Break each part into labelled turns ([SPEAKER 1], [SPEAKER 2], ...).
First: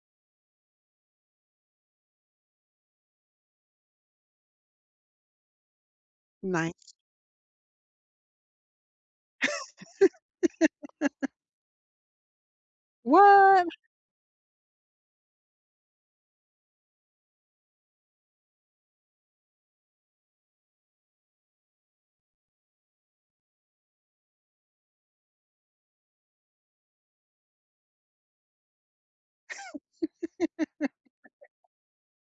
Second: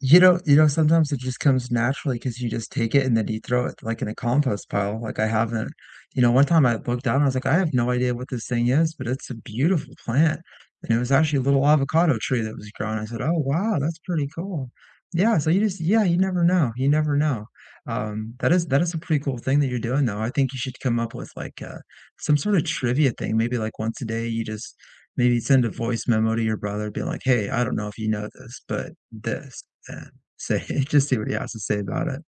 [SPEAKER 1] You know you know, sometimes it just comes naturally 'cause you just take it and then you throw it, like, in a compost pile. Like, I haven't you know, one time I
[SPEAKER 2] Nice.
[SPEAKER 1] looked down, I was like, I have no idea what this thing is, but it's a beautiful plant, and it was actually a little avocado tree that was growing. I said, "Oh,
[SPEAKER 2] What?
[SPEAKER 1] wow that's pretty cool." Yeah, so you just yeah. You never know, you never know, um, that is that is a pretty cool thing that you're doing, though. I think you should come up with, like, uh, some sort of trivia thing. Maybe, like, once a day, you just maybe send a voice memo to your brother being like, "Hey, I don't know if you know this, but this," and say h just see what he has to say about it,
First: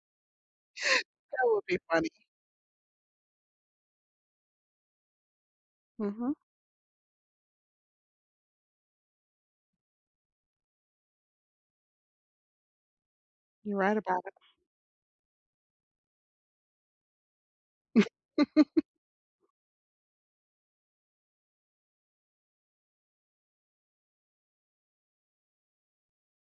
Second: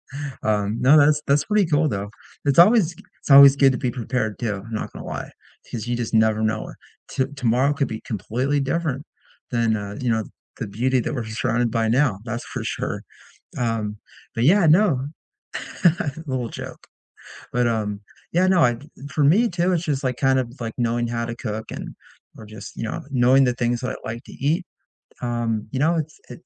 [SPEAKER 1] um, no, that's
[SPEAKER 2] That
[SPEAKER 1] that's
[SPEAKER 2] would
[SPEAKER 1] pretty
[SPEAKER 2] be
[SPEAKER 1] cool, though.
[SPEAKER 2] funny.
[SPEAKER 1] It's always g it's always good to be prepared too, I'm not gonna lie 'cause you just
[SPEAKER 2] Mhm.
[SPEAKER 1] never know. T tomorrow could be completely different than, uh, you know, the beauty that we're surrounded by now. That's for sure,
[SPEAKER 2] You're right
[SPEAKER 1] um,
[SPEAKER 2] about it.
[SPEAKER 1] but, yeah, no. Little joke, but, um, yeah, no, I for me too, it's just kind of like knowing how to cook and or just, you know, knowing the things that I like to eat, um, you know, it's it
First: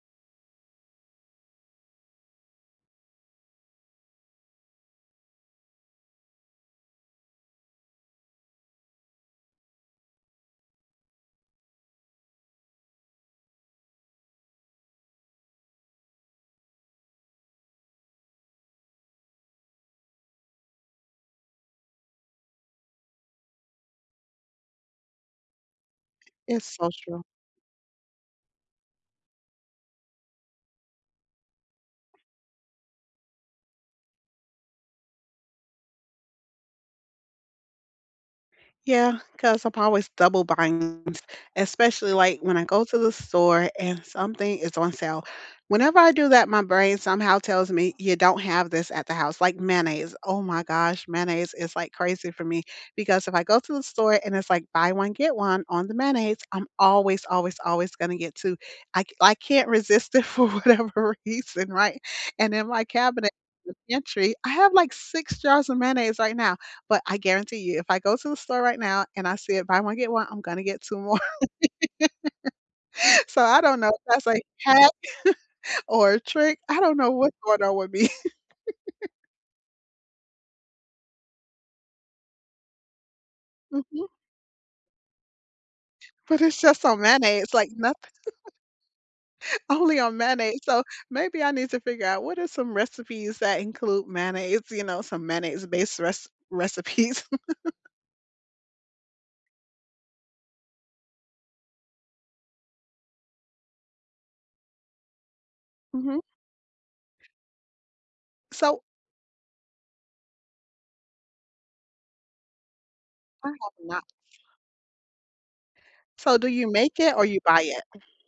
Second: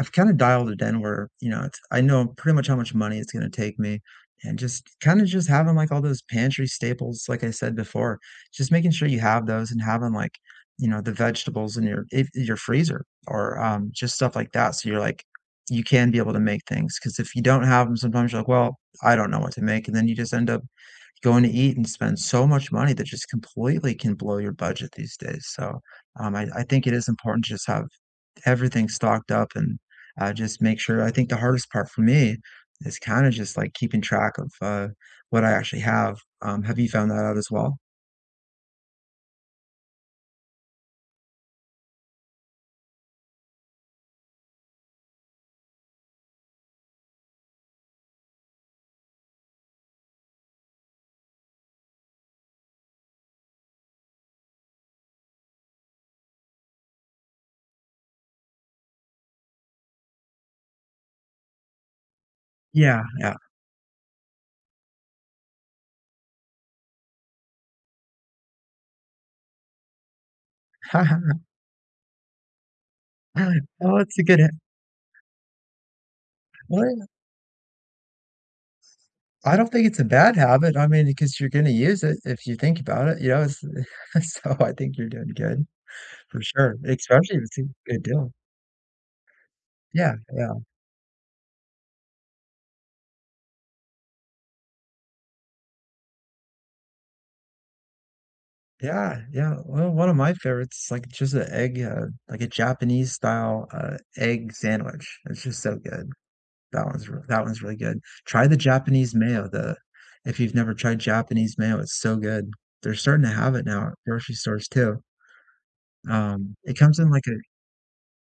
[SPEAKER 1] I've kind of dialed it in where, you know, it's I know pretty much how much money it's going to take me, and just kinda just having, like, all those pantry staples, like I said before, just making sure you have those and having, like, you know, the vegetables in your if in your freezer or, um, just stuff like that, so you're like you can be able to make things, 'cause if you don't have 'em, sometimes you're like, well, I don't know what to make, and then you just end up going to eat and spend so much money that just completely can blow your budget these days, so, um, I I
[SPEAKER 2] It's
[SPEAKER 1] think
[SPEAKER 2] so
[SPEAKER 1] it is
[SPEAKER 2] true.
[SPEAKER 1] important to just have everything stocked up and, uh, just make sure I think the hardest part for me is kinda just, like, keeping track of, uh, what I actually have, um, have you found that out as well?
[SPEAKER 2] Yeah, 'cause I'm always double buying especially, like, when I go to the store and something is on sale. Whenever I do that, my brain somehow tells me you don't have this at the house, like, mayonnaise. Oh my gosh. Mayonnaise is, like, crazy for me because if I go to the store and it's, like, buy one, get one on the mayonnaise, I'm always, always, always going to get 2. I c I can't resist it for whatever reason, right? And in my
[SPEAKER 1] Yeah.
[SPEAKER 2] cabinet
[SPEAKER 1] Yeah.
[SPEAKER 2] and pantry, I have, like, 6 jars of mayonnaise right now, but I guarantee you if I go to the store right now and I see it buy one, get one, I'm gonna get 2 more, so I don't know
[SPEAKER 1] Oh,
[SPEAKER 2] if
[SPEAKER 1] it's a
[SPEAKER 2] that's
[SPEAKER 1] good
[SPEAKER 2] a
[SPEAKER 1] h
[SPEAKER 2] hack or a trick. I
[SPEAKER 1] Well,
[SPEAKER 2] don't
[SPEAKER 1] ya
[SPEAKER 2] know what's going on with me.
[SPEAKER 1] I don't think it's a bad habit. I mean, y 'cause you're gonna use it if you think about it. Yeah, it's
[SPEAKER 2] Mhm.
[SPEAKER 1] so I think you're doing good,
[SPEAKER 2] But
[SPEAKER 1] for
[SPEAKER 2] it's
[SPEAKER 1] sure.
[SPEAKER 2] just on
[SPEAKER 1] Especially if
[SPEAKER 2] mayonnaise, it's
[SPEAKER 1] it's a
[SPEAKER 2] like
[SPEAKER 1] good
[SPEAKER 2] nothing.
[SPEAKER 1] deal.
[SPEAKER 2] Only
[SPEAKER 1] Yeah.
[SPEAKER 2] on
[SPEAKER 1] Yeah.
[SPEAKER 2] mayonnaise, so maybe I need to figure out what are some recipes that include mayonnaise, you know, some mayonnaise-based re recipes.
[SPEAKER 1] Yeah. Yeah. Well, one of my favorites, like, just a egg, uh like a Japanese-style, uh, egg sandwich. It's just so good.
[SPEAKER 2] Mhm.
[SPEAKER 1] That one's r that one's really good. Try the
[SPEAKER 2] So
[SPEAKER 1] Japanese mayo. The if you've never tried Japanese mayo, it's so good. They're starting to
[SPEAKER 2] I
[SPEAKER 1] have it
[SPEAKER 2] have
[SPEAKER 1] now at
[SPEAKER 2] not.
[SPEAKER 1] grocery stores too.
[SPEAKER 2] So do
[SPEAKER 1] Um,
[SPEAKER 2] you
[SPEAKER 1] it comes
[SPEAKER 2] make
[SPEAKER 1] in
[SPEAKER 2] it or
[SPEAKER 1] like a
[SPEAKER 2] you buy it?